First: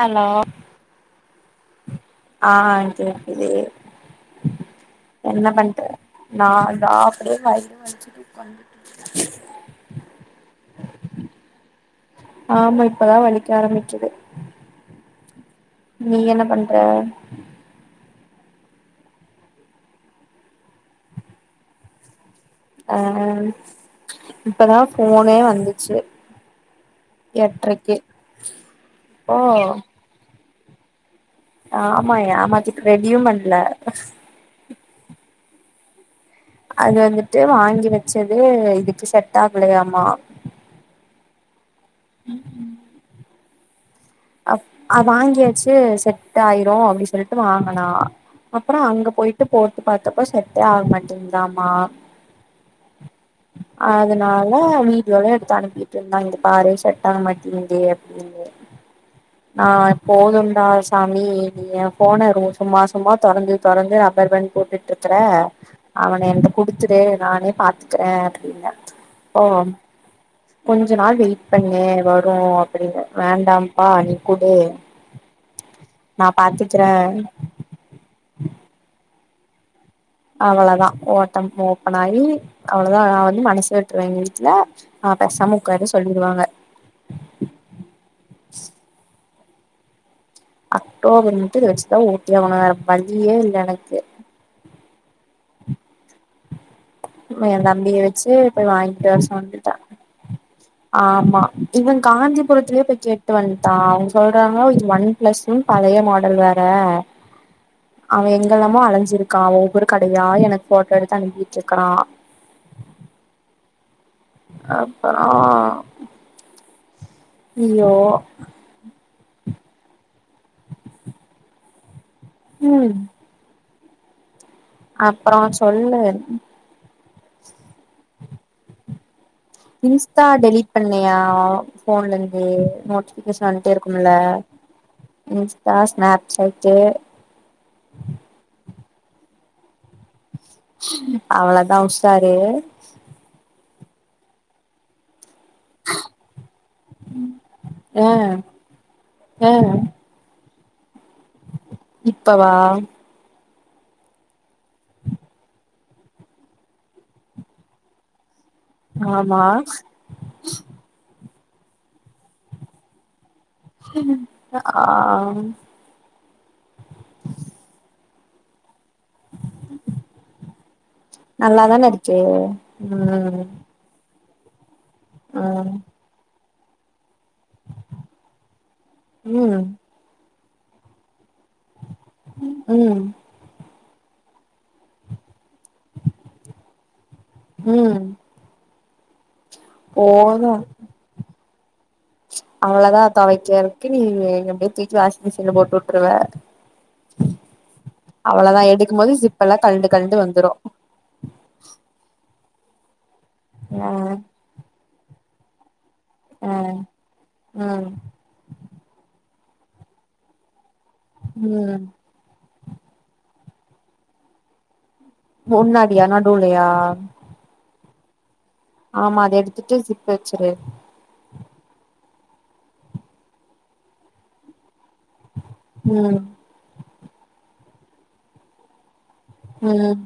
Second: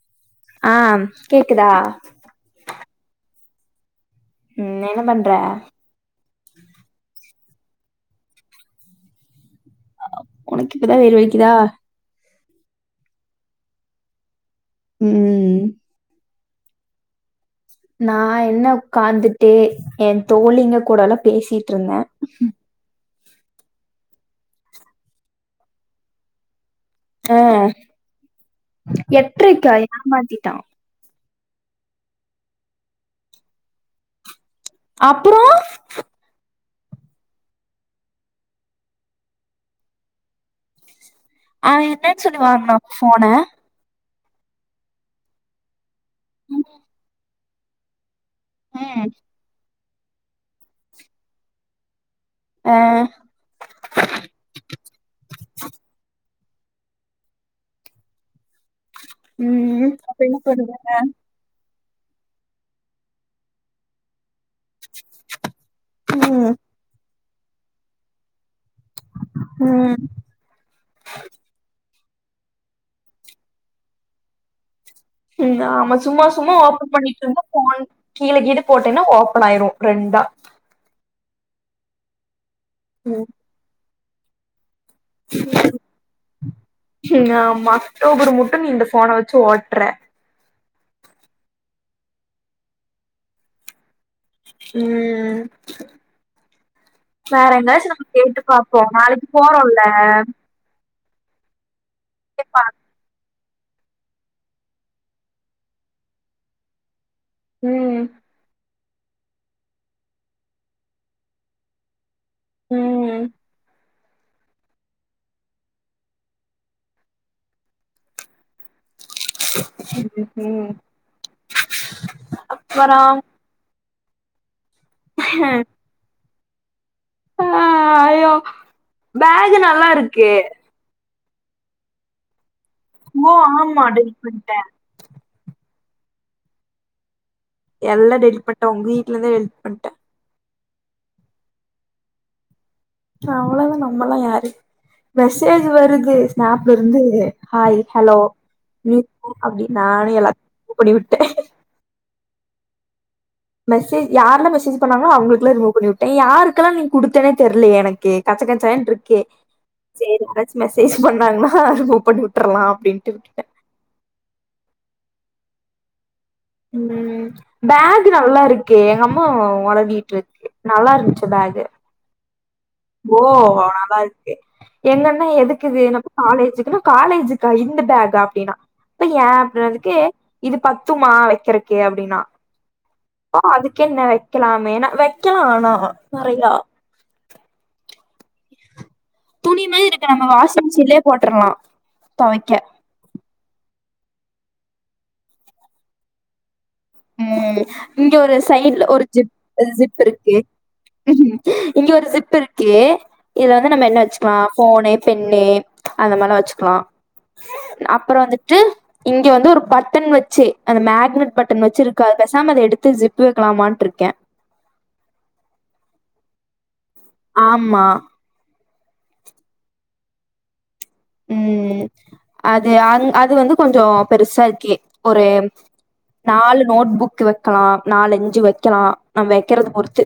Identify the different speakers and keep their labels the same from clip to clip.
Speaker 1: hello
Speaker 2: ஆம் கேக்குதா
Speaker 1: அ அ கேக்குது என்ன பண்ற நா அந்த ஆஃப் டே வய்ரு வலிக்கிது உக்க்காந்துட்ருக்
Speaker 2: உனக்கு இப்பதா வேறு வெலிக்கிதா
Speaker 1: ஆமா இப்பதா வலிக்க ஆரமிக்கிது
Speaker 2: ம் ம் ம்
Speaker 1: நீ என்ன பண்ற
Speaker 2: நா என்ன உக்காந்துட்டு ஏ தோழிங்க கூடல்லா பேசிட்ருந்த
Speaker 1: அ இப்பதா ஃபோனே வந்துச்சு
Speaker 2: அ
Speaker 1: எட்ரைக்கு இப்போ
Speaker 2: எட்ரைக்கா ஏமாத்திட்டா
Speaker 1: ஆமா ஏமாத்துட் ரெடியு பண்ல
Speaker 2: அப்புறோ
Speaker 1: அது வந்துட்டு வாங்கி வச்சது இதுக்கு செட் ஆக்லயாமா
Speaker 2: அவ என்னன் சொல்லி வாங்னா ஃபோன
Speaker 1: அப் அத் வாங்கியாச்சு செட் ஆயிரு அப்டின் சொல்ட்டு வாங்குனா அப்பற அங்க
Speaker 2: ம்
Speaker 1: பொய்ட்டு போட்டு பாத்தப்ப செட்டே ஆக் மாட்டிங்தாமா
Speaker 2: ஆ
Speaker 1: அத்னால வீட்யோலா எடுத்து அனுப்பிட்ருந்தா இது பாரு செட் ஆக மட்டிங்கிது [inaudible]
Speaker 2: [inaudible]
Speaker 1: நா
Speaker 2: அப்ப என்ன
Speaker 1: போதும்ண்டா
Speaker 2: பண்ணுவ
Speaker 1: சாமி ஏ போனரு சும்மா சும்மா தொறந்து தொறந்து ரபர் பேன் போட்டுட்ருக்குற அவன என்ட்ட
Speaker 2: ம்
Speaker 1: குடுத் சுடே நானே பத்துக்குற அப்டின்ன ஒ
Speaker 2: ம்
Speaker 1: கொஞ்ச நாள் வெயிட் பண்ணு வரு அப்புடன்ன வேண்டாம்ப்பா நீ குடு
Speaker 2: ஆமா சும்மா
Speaker 1: நா
Speaker 2: சும்மா
Speaker 1: பாத்துக்கறே
Speaker 2: ஓபன் பண்ணிட்டுருந்த ஃபோன் கீழ கீழ போட்டேன்னா ஓப்பன் ஆயிரு ரெண்டா
Speaker 1: அவ்ளோதா ஓட்டம் ஓப்பன் ஆகி அவுளதா நா
Speaker 2: ம்
Speaker 1: வந்து மனசு விட்ருவ எங்க வீட்ல அ பெசாம உக்காரு சொல்லிருவாங்க
Speaker 2: ம் ஆமா அக்டோபுரு முட்டு நீ இந்த ஃபோன வச்சு ஓட்ற
Speaker 1: அக்டோபர் முட்டு இத வச்சுதா ஒட்டி ஆவுணு வேற வழியே இல்ல எனக்கு
Speaker 2: ம் வேற
Speaker 1: என்
Speaker 2: எங்காச்சு
Speaker 1: தம்பிய
Speaker 2: நம்ம
Speaker 1: வச்சு
Speaker 2: கேட்டு
Speaker 1: போய்
Speaker 2: பாப்போ
Speaker 1: வாங்கிட்டு வர
Speaker 2: நாளைக் போறோல்ல
Speaker 1: சொல்லிட்டேன் ஆமா இவ காந்திபுரத்துலயோ போய் கேட் டு வந்ட்டா அவ்ங் சொல்றாங்க இது ஒன் ப்ளஸ்ன் பழைய மாடல் வேற
Speaker 2: ம்
Speaker 1: அவ எங்கல்லாமோ அலஞ்சிருக்கா ஒவ்வொரு கடயா எனக்கு போட்டோ எடுத்து அனுப்பிட்ருக்குறா
Speaker 2: ம்
Speaker 1: அப்பறோ இய்யோ
Speaker 2: ம்
Speaker 1: ம்
Speaker 2: அப்பறோ
Speaker 1: அப்றோ சொல்லு
Speaker 2: ஆ ஐயோ பேக் நா
Speaker 1: இன்ஸ்டா டெலிட் பண்ணியா போன்ல இந்து நோட்
Speaker 2: ஓ
Speaker 1: [unintelligible] வந்துன்டே
Speaker 2: ஆமா
Speaker 1: இருக்கும்ல
Speaker 2: டெலிட் பண்ட்டே
Speaker 1: இன்ஸ்டா ஸ்நப்சைட்டு
Speaker 2: எல்லா டெலிட் பண்ணிட்ட உங்க வீட்ல இருந்தா டெலிட் பண்ட
Speaker 1: அவ்ளதா உஷாரு
Speaker 2: அவ்ளவுதா நம்மல்லா யாரு மெசேஜ் வருது ஸ்நப் இருந்து ஹாய்
Speaker 1: ஆ
Speaker 2: ஹலோ மீ
Speaker 1: ஆ
Speaker 2: அப்டி நானே எல்லா இது பண்ணி ஊட்
Speaker 1: இப்பவா
Speaker 2: மெசேஜ் யார் எல்ல மெசேஜ் பண்ணாங்களோ அவங்களுக்குல்லாௗ ரிமூவ் பண்ணி உட்ட யாருக்கெல்லா நீ குத்டுத்தேனே தெரியலய எனக்கு கச்ச கச்சட்ருக்கே
Speaker 1: ஆமா
Speaker 2: செரி யாராச்சு மெசேஜ் பண்ணாங்கன்னா மூ பண்ணி உட்றுலா அப்டின்ட்டு விட்டுட்ட
Speaker 1: அ ஆம்
Speaker 2: பேக் நல்லா இருக்கே ஹம் ஓவரா நீட்றதுகே நல்லா இருந்துச்சி பேக்கு
Speaker 1: சே
Speaker 2: ஓ ஆலாக்கு எங்கன்ன எதுக்கு
Speaker 1: ம்
Speaker 2: இது வேணு காலேஜுக்குன்னா காலேஜிக் இந்த பேக்கா அப்டின்னா அப்ப ஏ
Speaker 1: ம்
Speaker 2: இன்னதுக்கு இது பத்துமா வைக்கிற கே அப்டின்னா
Speaker 1: ம்
Speaker 2: பா அதுக்கு என்ன வைக்கலாமே வைக்கல ஆன நறையா
Speaker 1: உம்
Speaker 2: துணி மாதிரி இருக்கு நம்ம
Speaker 1: போது
Speaker 2: வாஷிங் மிஷின்லேயே போட்டுரலா தொவைக்க
Speaker 1: அவ்ளதா தொவைக்கிறதுக்கு நீ எங்க பெட்சீட்ட வாசிங் மிஷின்ல போட்டு உட்டுருவ
Speaker 2: உம் இங்க ஒரு சைட்
Speaker 1: எடுக்கும்
Speaker 2: ஒரு
Speaker 1: போது
Speaker 2: ஜிப்
Speaker 1: ஜிப்பெல்லா கழண்டு
Speaker 2: ஜிப்
Speaker 1: கழண்டு
Speaker 2: இருக்கு
Speaker 1: வந்துரு
Speaker 2: இங்க ஒரு ஜிப் இருக்கு இதுல வந்து
Speaker 1: ஆ
Speaker 2: நம்ம என்ன வச்சிக்கிலா போனு பென்னு அந்த மாதிலா
Speaker 1: ஆ
Speaker 2: வச்சுக்கிலா
Speaker 1: ம்
Speaker 2: அப்ரோ வந்துட்டு இங்க வந்து ஒரு பட்டன் வச்சி அந்த மேக்னெட் பட்டன் வச்சி
Speaker 1: ம்
Speaker 2: இருக்கா பேசாம அத எடுத்து ஜிப் துவைக்கலாமான்டுருக்கே
Speaker 1: முன்னாடியா நடுவுலயா
Speaker 2: ஆமா
Speaker 1: ஆமா அத எடுத்துட்டு சிப் வச்சிரு
Speaker 2: ம் அது ஆந் அது வந்து கொஞ்சோ பெருசா இருக்கு ஒரேம்
Speaker 1: ம்
Speaker 2: நாலு நோட் புக் வைக்கலா நாலு அஞ்சி வைக்கலா நம் வைக்கறத
Speaker 1: ம்
Speaker 2: பொறுத்து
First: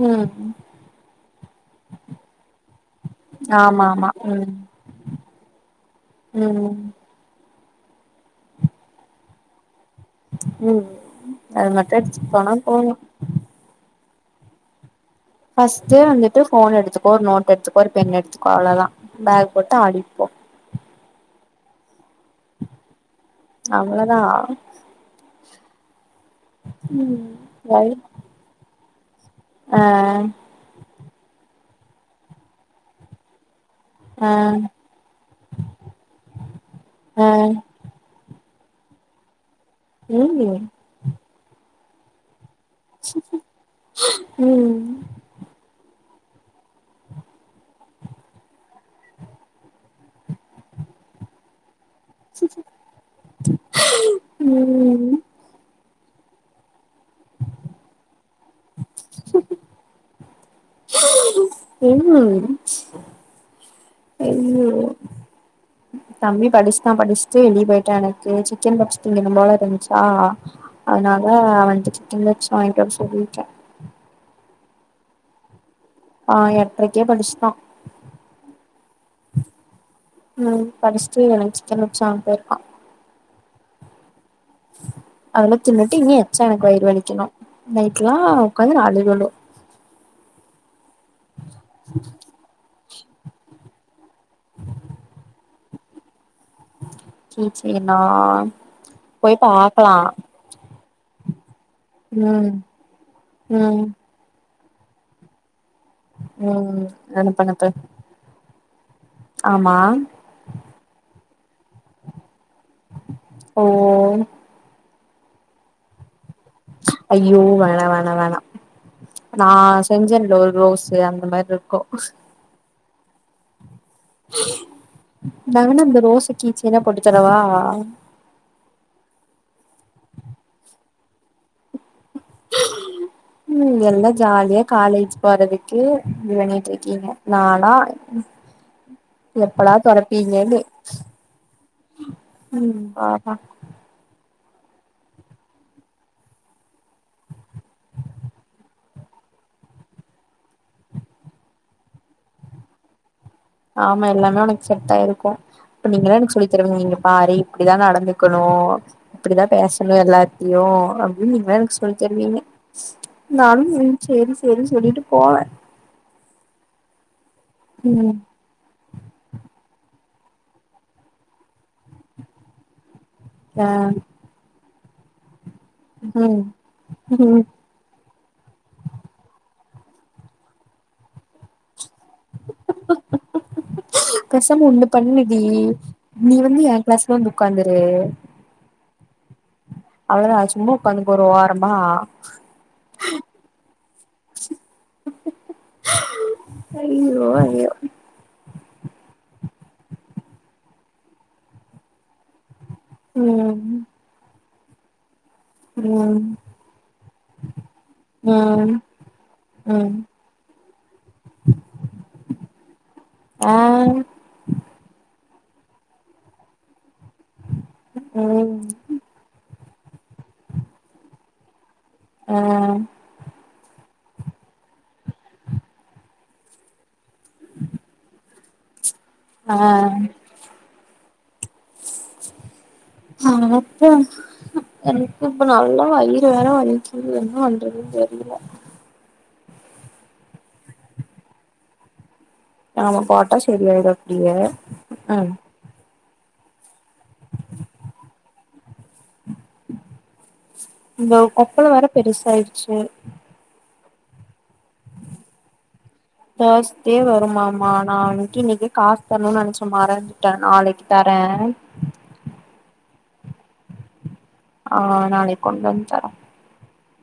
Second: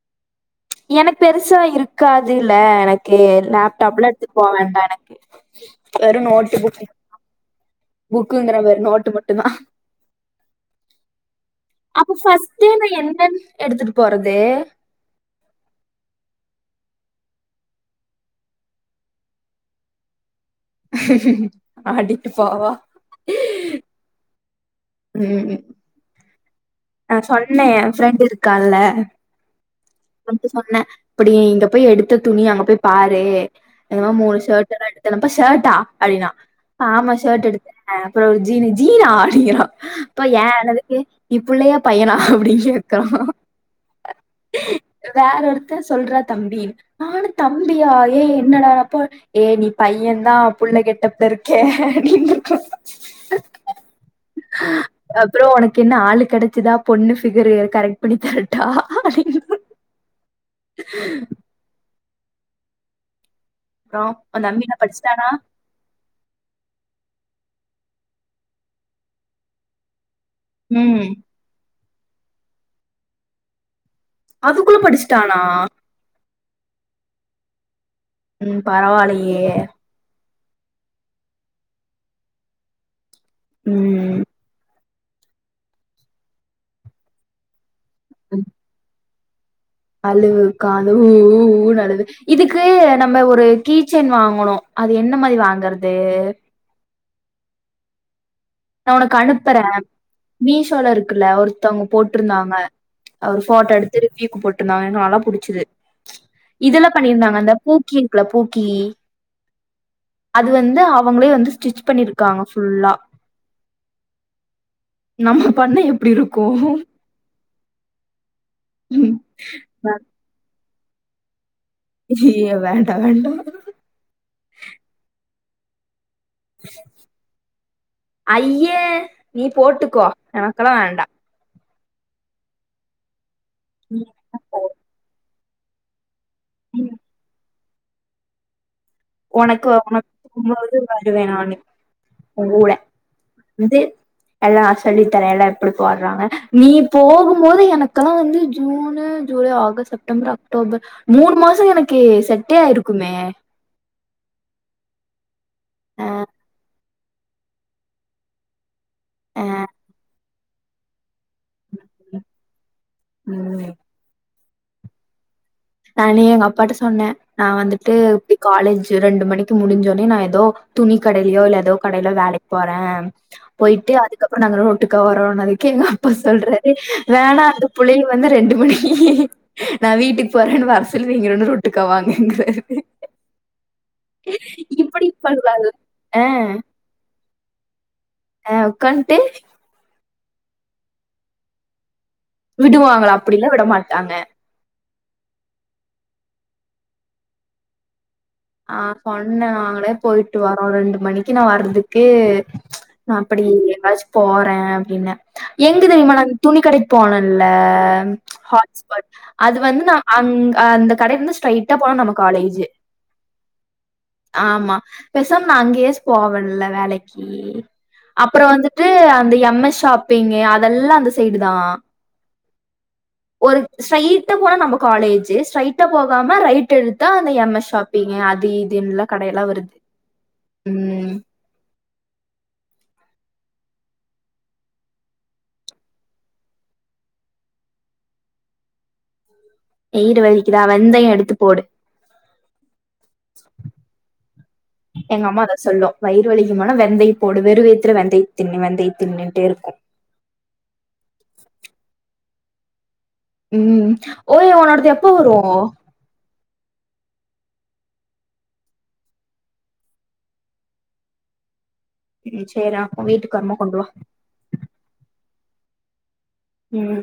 Speaker 1: ம்
Speaker 2: எனக்கு பெருசா இருக்காதுல்ல எனக்கு
Speaker 1: ஆமா ஆமா
Speaker 2: லேப்டாப்லட் போ
Speaker 1: ம்
Speaker 2: வேண்டா எனக்கு வேறு நோட்டு
Speaker 1: ம்
Speaker 2: புக்கு புக்குங்ற மாறி நோட்டு மட்டு தா
Speaker 1: ம் அது மட்டு
Speaker 2: அப்ப
Speaker 1: எடுத்துட்டு போனா
Speaker 2: ஃபர்ஸ்ட் டே நா
Speaker 1: போது
Speaker 2: என்னன் எடுத்துட்டு போறது
Speaker 1: ஃபர்ஸ்ட்டு வந்துட்டு போன் எடுத்துக்கோ நோட் எத்துக்கோ ஒரு பென் எடுத்துக்கோ அவ்ளதா பேக் போட்டு ஆடிட்போ
Speaker 2: ஆடிட்டு போவா
Speaker 1: அவ்ளதா
Speaker 2: ம் ம் நா சொன்ன ஏ ஃப்ரெண்ட் இருக்கால்ல
Speaker 1: அ
Speaker 2: வந்துட்டு சொன்ன அப்படி இங்க போய் எடுத்த துணிய அங்க போய் பாரு என்னமா
Speaker 1: ஆ
Speaker 2: மூணு ஷர்ட் எல்லா எடுத்தப்ப ஷர்ட்டா அடினா ஆ ஆமா ஷர்ட் எடுத் அ அப்புறோ ஒரு ஜீனு ஜீனா அப்டிங்கறா அப்ப ஏ
Speaker 1: ம்
Speaker 2: எனது இ நீ புள்ளையா பையனா அப்டின் கேக்கா
Speaker 1: ம்
Speaker 2: வேற ஒருத்தர் சொல்றா தம்பி நானு தம்பியா ஏ என்னடாப்போ ஏ நீ பையந் தா புள்ள கெட்டப்ல இருக்க அப்டின்னு
Speaker 1: ம்
Speaker 2: அப்புறோ உனக்கு என்ன ஆளு கெடைச்சதா பொண்ணு ஃபிகரு கரெக்ட் பண்ணி தரட்டா அப்டின்னு
Speaker 1: என்ன
Speaker 2: அப்புறோ உ தம்பி என்ன படிச்சிட்டானா
Speaker 1: தம்பி படிச்சுட்டா படிச்சுட்டு வெளிய போய்ட்டா எனக்கு சிக்கன் பப்ஸ் திங்கினு போல இருந்ச்சா
Speaker 2: ம்
Speaker 1: அதனால அவன்ட்ட சிக்கன் பப்ஸ் வாங்கிட்டு வர சொல்லிருக்க
Speaker 2: அதுக்குள்ள படிச்சிட்டானா
Speaker 1: ஆ எட்ரைக்கே படிச்சிட்டா
Speaker 2: ம் பரவாலயே
Speaker 1: ம் படிச்ட்டு வெளிய சிக்கன் பப்ஸ் வாங்க போய்ருக்கா
Speaker 2: ம்
Speaker 1: அதெல்லா தின்னுட்டு இன்னு எச்சா எனக்கு வயிறு வலிக்கணு நைட்ல்லா உக்காந்து நா அழுகணு
Speaker 2: அழுவு உக்காந்து ஊ ஊ ஊனு அழுவு இதுக்கு நம்ம ஒரு கீச்சேன் வாங்கணு அது என்ன மாரி வாங்கறது
Speaker 1: கீச்செய்னா
Speaker 2: நா ஒனக்கு அனுப்பற மீஷோல இருக்குல்ல ஒருத்தவங்க
Speaker 1: ம்
Speaker 2: போட்ருந்தாங்க அவரு ஃபோட்டோ
Speaker 1: ம்
Speaker 2: எடுத்து வீக்கு போட்ருந்தாங்க நல்லா புடிச்சுது
Speaker 1: ம்
Speaker 2: இதெல்லா பண்ணிருந்தாங்க
Speaker 1: அனுப்பு
Speaker 2: அந்த
Speaker 1: அனுப்பு
Speaker 2: பூக்கி இருக்குல்ல பூக்கி
Speaker 1: ஆமா
Speaker 2: அது வந்து அவங்களே வந்து ஸ்டிச் பண்ணிருக்காங்க ஃபுல்லா
Speaker 1: ஓ
Speaker 2: நம்ம பண்ணா எப்படி இருக்கு
Speaker 1: ஐயோ வேணா வேணா வேணா
Speaker 2: ம்
Speaker 1: நா செஞ்சம்ல ஒரு ரோஸ்ஸு அந்த மாருக்கு
Speaker 2: ஐயய வண்டா வண்டா
Speaker 1: நா வேனா அந்த ரோச கீச்செய்னா போட்டு தரவா
Speaker 2: அய்ய நீ போட்டுக்கோ எனக்கெல்லா வேண்டா
Speaker 1: ம் எல்லா ஜாலியா காலேஜ் போறதுக்கு இது பண்ணிட்ருக்கீங்க நாலா
Speaker 2: உனக்கு உனக்கு [inaudible] இது வருவ நானு ஊ கூட
Speaker 1: ம் பாப்பா
Speaker 2: வந்து எல்லா சொல்லித்தரல்ல எப்டி போடுறாங்க நீ போகும் போது எனக்கெல்லா வந்து June July August September October மூணு மாசோ எனக்கு செட்டே ஆய்ருக்குமே
Speaker 1: ஆமா எல்லாமே உனக்கு செட்டாயிருக்கு அப்ப
Speaker 2: அ
Speaker 1: நீங்களே எனக்கு சொல்லி தருவீங்க இங்க பாரு இப்டிதா நடந்துக்கணு
Speaker 2: அ
Speaker 1: இப்படிதா பேசணு எல்லாத்தியு அப்டின்னு நீங்க தா எனக்கு சொல்லி தருவீங்க நானு ம் சேரி சேரின் சொல்லிட்டு போவ
Speaker 2: நானே எங்க அப்பாட்ட சொன்ன நா வந்துட்டு
Speaker 1: ம்
Speaker 2: காலேஜ் ரெண்டு மணிக்கு முடிஞ்சோனே நா ஏதோ துணி கடையிலையோ இல்ல ஏதோ கடைல வேலைக்கு போற
Speaker 1: ஆ
Speaker 2: போய்ட்டு அதுக்கப்புறோ நாங்க ரோட்டுக்கா வரோனாளிக்கி எங்க அப்பா
Speaker 1: ம்
Speaker 2: சொல்றாரு
Speaker 1: ம்
Speaker 2: வேணா புள்ளைங்க வந்து ரெண்டுமே நா வீட்டுக்கு போறேன்னு வர சொல்லி ரொண்டு ரோட்டுக்கா வாங்கங்குறாரு
Speaker 1: பேசாம ஒண்ணு பண்ணுடி
Speaker 2: பண்றாங்க ஆ
Speaker 1: நீ வந்து எங் கிளாஸ்ல வந்து உக்காந்துரு
Speaker 2: ஆ உக்காண்டு
Speaker 1: அவ்ளோதா சும்மா உக்காத்துக்க ஒரு ஓரமா
Speaker 2: விடுவாங்களா அப்படிலா விடமாட்டாங்க
Speaker 1: ஐயோ ஐயோ
Speaker 2: ஆ சொன்னே நாங்களே போயிட்டு வரோ ரெண்டு மணிக்கி நா வர்றதுக்கு நா அப்பிடியே
Speaker 1: ம்
Speaker 2: எங்காச்சு போறே அப்டின்ன எங்க தெரியுமா
Speaker 1: ம்
Speaker 2: நா துணி கடைக்கி போனேல்ல
Speaker 1: ம்
Speaker 2: ஹாட்ஸ் பாட் அது வந்து
Speaker 1: ம்
Speaker 2: நா அங்க அந்த கடையிலருந்து ஸ்ட்ரைட்டா போனா நம்ம காலேஜி
Speaker 1: ஆ
Speaker 2: ஆமா பேசாம் நா அங்கயே போவேல்ல வேலைக்கி அப்புறோ
Speaker 1: ம்
Speaker 2: வந்துட்டு அந்த எம் எஸ் ஷாப்பிங் அதெல்லா அந்த சைடு தா
Speaker 1: அ
Speaker 2: ஒரு ஸ்ட்ரைடா போனா நம்ம காலேஜ் ஸ்ட்ரைட்டா போகாம ரைட் எடுத்தா அந்த எம் எஸ் ஷாப் எ அது இதுயில்லா
Speaker 1: ஆ ஆனா அப்போ எனக்கு இப்ப நல்லா வயிறு வேற வலிக்கிது என்ன பண்றதுன் தெரியல
Speaker 2: வயிறு வலிக்கிதா வெந்தயோ எடுத்து போடு
Speaker 1: ஆமா போட்டா சரியாயிடு அப்டியே
Speaker 2: எங்க
Speaker 1: ம்
Speaker 2: அம்மா அத சொல்லு வயிறு வலிக்கினு போனா வெந்தை போடு வெறுவயுத்துல வெந்தய தின்னு வெந்தைய தின்னுட்டேருக்கு
Speaker 1: இந்த கொப்பளம் வேற பெருசாயிடுச்சு
Speaker 2: ம் ஓய் ஒன்னோடது எப்போ வரு
Speaker 1: தேர்ஸ்டே வருமாமா நா அன்னைக்கி இன்னைக்கே காசு தரணுன்னு நெனைச்சே மறந்துட்டே நாளைக்கி தரே
Speaker 2: ம் சேரி அப்பருமேட்டு கருமா கொண்டுவா
Speaker 1: ஆ நாளைக்கி கொண்டு வந்து தரே
Speaker 2: ம்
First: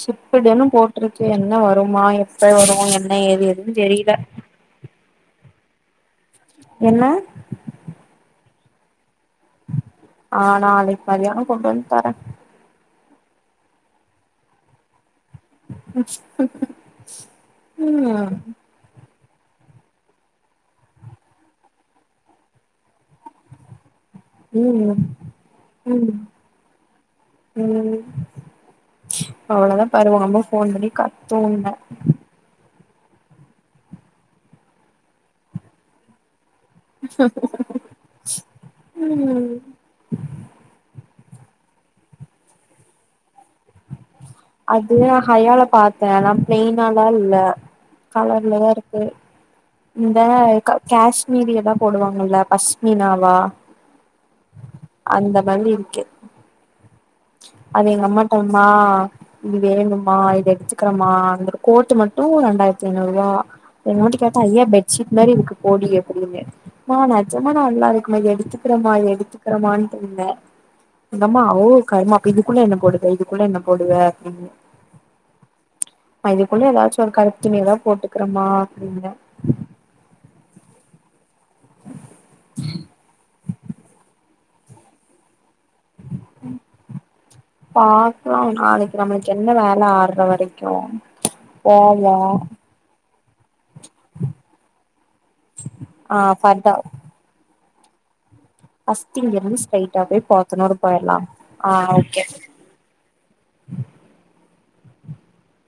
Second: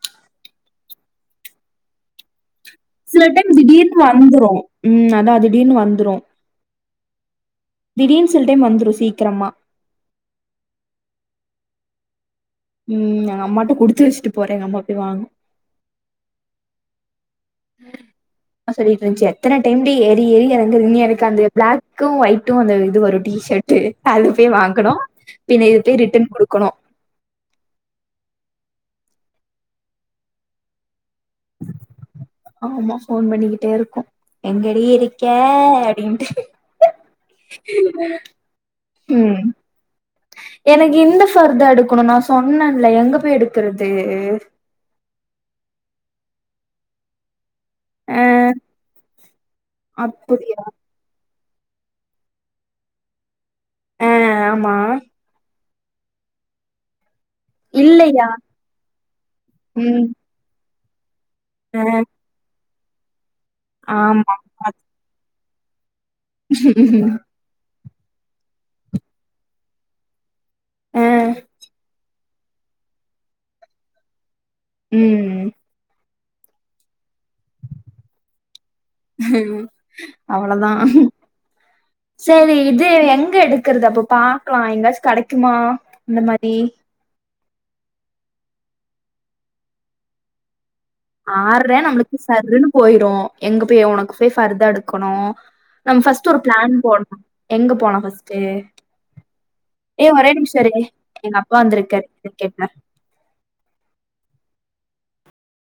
Speaker 1: சிப்புதன்ன போட்ருக்கே என்ன வருமா எப்ப வரு என்ன
Speaker 2: சில
Speaker 1: ஏது
Speaker 2: டைம்
Speaker 1: எதுன்னு
Speaker 2: திடீர்னு
Speaker 1: தெரியல
Speaker 2: வந்துரு ம் அதா திடீரன்னு வந்துடு
Speaker 1: என்ன
Speaker 2: திடீர்ன் சில டைம் வந்துரு சீக்கிரமா
Speaker 1: ஆ நாளைக்கி மதியானோ கொண்டு வந்து தரே
Speaker 2: ம் எங்க அம்மாட்ட குடுத்து வச்சிட்டு போறே எங்க அம்மா போய் வாங்கு
Speaker 1: ம்
Speaker 2: அதா சொல்லிருந்துச்சு எத்தன டைம்டி ஏறி ஏறி எறங்குவிங்க அந்த ப்ளாக்கு ஒயட்டு அந்த இது வரு டி ஷர்ட் ட்டு அது போயி வாங்கணு
Speaker 1: ம்
Speaker 2: பின்ன இது போய்
Speaker 1: ம்
Speaker 2: ரிட்டன் குடுக்கணு
Speaker 1: ம் அவ்ளோதா பாரு உங்க அம்மா ஃபோன் பண்ணி கத்து உன்ன
Speaker 2: ஆமா ஃபோன் பண்ணிக்கிட்டே இருக்கு எங்கடி இருக்கே அப்டின்ட்டு ம் எனக்கு இந்த ஃபர்தார் எடுக்கணு நா சொன்னேன்ல எங்க போய் எடுக்கறது
Speaker 1: அது நா ஹையால பாத்தே ஆனா ப்ளைன்னால்ல இல்ல
Speaker 2: ஆ
Speaker 1: கலர்லதா இருக்கு இந்த
Speaker 2: அப்டியா
Speaker 1: கல காஷ்மீரியதா போடுவாங்கல்ல பஷ்மினாவா
Speaker 2: ஆ ஆமா
Speaker 1: அந்தமாதிரி இருக்கு அது எங்க
Speaker 2: இல்லையா
Speaker 1: அம்மாட்ட மா இது
Speaker 2: ம்
Speaker 1: வேணுமா இது எடுத்துக்கறமா அந்த
Speaker 2: ஆ
Speaker 1: கோட்டு மட்டு ரெண்டாயிரத்தி ஐநூறு ரூபா என்னாவாட்டி
Speaker 2: ஆமா
Speaker 1: கேட்டா அய்ய பெ்ஷீட் மாரி இருக்கு போடி அப்டின்னே நான நிஜமா நல்லா இருக்குமா இத எடுத்துக்கறமா எடுத்துக்கறமான்னு சொன்னே
Speaker 2: ஆ
Speaker 1: எங்க அம்மா ஓ கரும்மா இதுக்குள்ள என்ன போடுவே இதுக்குள்ள என்ன போடு அப்டின்னு
Speaker 2: ம்
Speaker 1: இதுக்குள்ள ஏதாச்சு ஒரு கருப்பு துணிதா போட்டுக்கிறேம்மா அப்டின்ன
Speaker 2: அவ்ளதா சேரி இது எங்க எடுக்கறது அப்ப பா க்லா இந்த டிரஸ் கெடைக்குமா அந்த மாரி
Speaker 1: பாக்கலா நாளைக்கு நம்மளுக்கு என்ன வேல ஆர்ற வரைக்கு
Speaker 2: ஆர்ற
Speaker 1: போவோ
Speaker 2: நம்மளுக்கு சர்ருன்னு போயிரும் எங்க போயி உனக்கு போயி ஃபர்தா எடுக்கணு நம்ம
Speaker 1: ஆ
Speaker 2: ஃபஸ்ட் ஒரு
Speaker 1: ஃபர்தா
Speaker 2: பிளான் போட்னோ எங்க போனலா ஃபர்ஸ்ட் தே
Speaker 1: ஃபஸ்ட் இங்க இருந்து ஸ்ட்ரைட்டா
Speaker 2: ஏ
Speaker 1: போய்
Speaker 2: ஒரே நிம்ஷோ
Speaker 1: போத்தனூர்
Speaker 2: இருடி
Speaker 1: போயிடலா
Speaker 2: எங்க அப்பா
Speaker 1: ஆ
Speaker 2: வந்திருக்காரு
Speaker 1: ஓகே
Speaker 2: என்னானு கேக்குற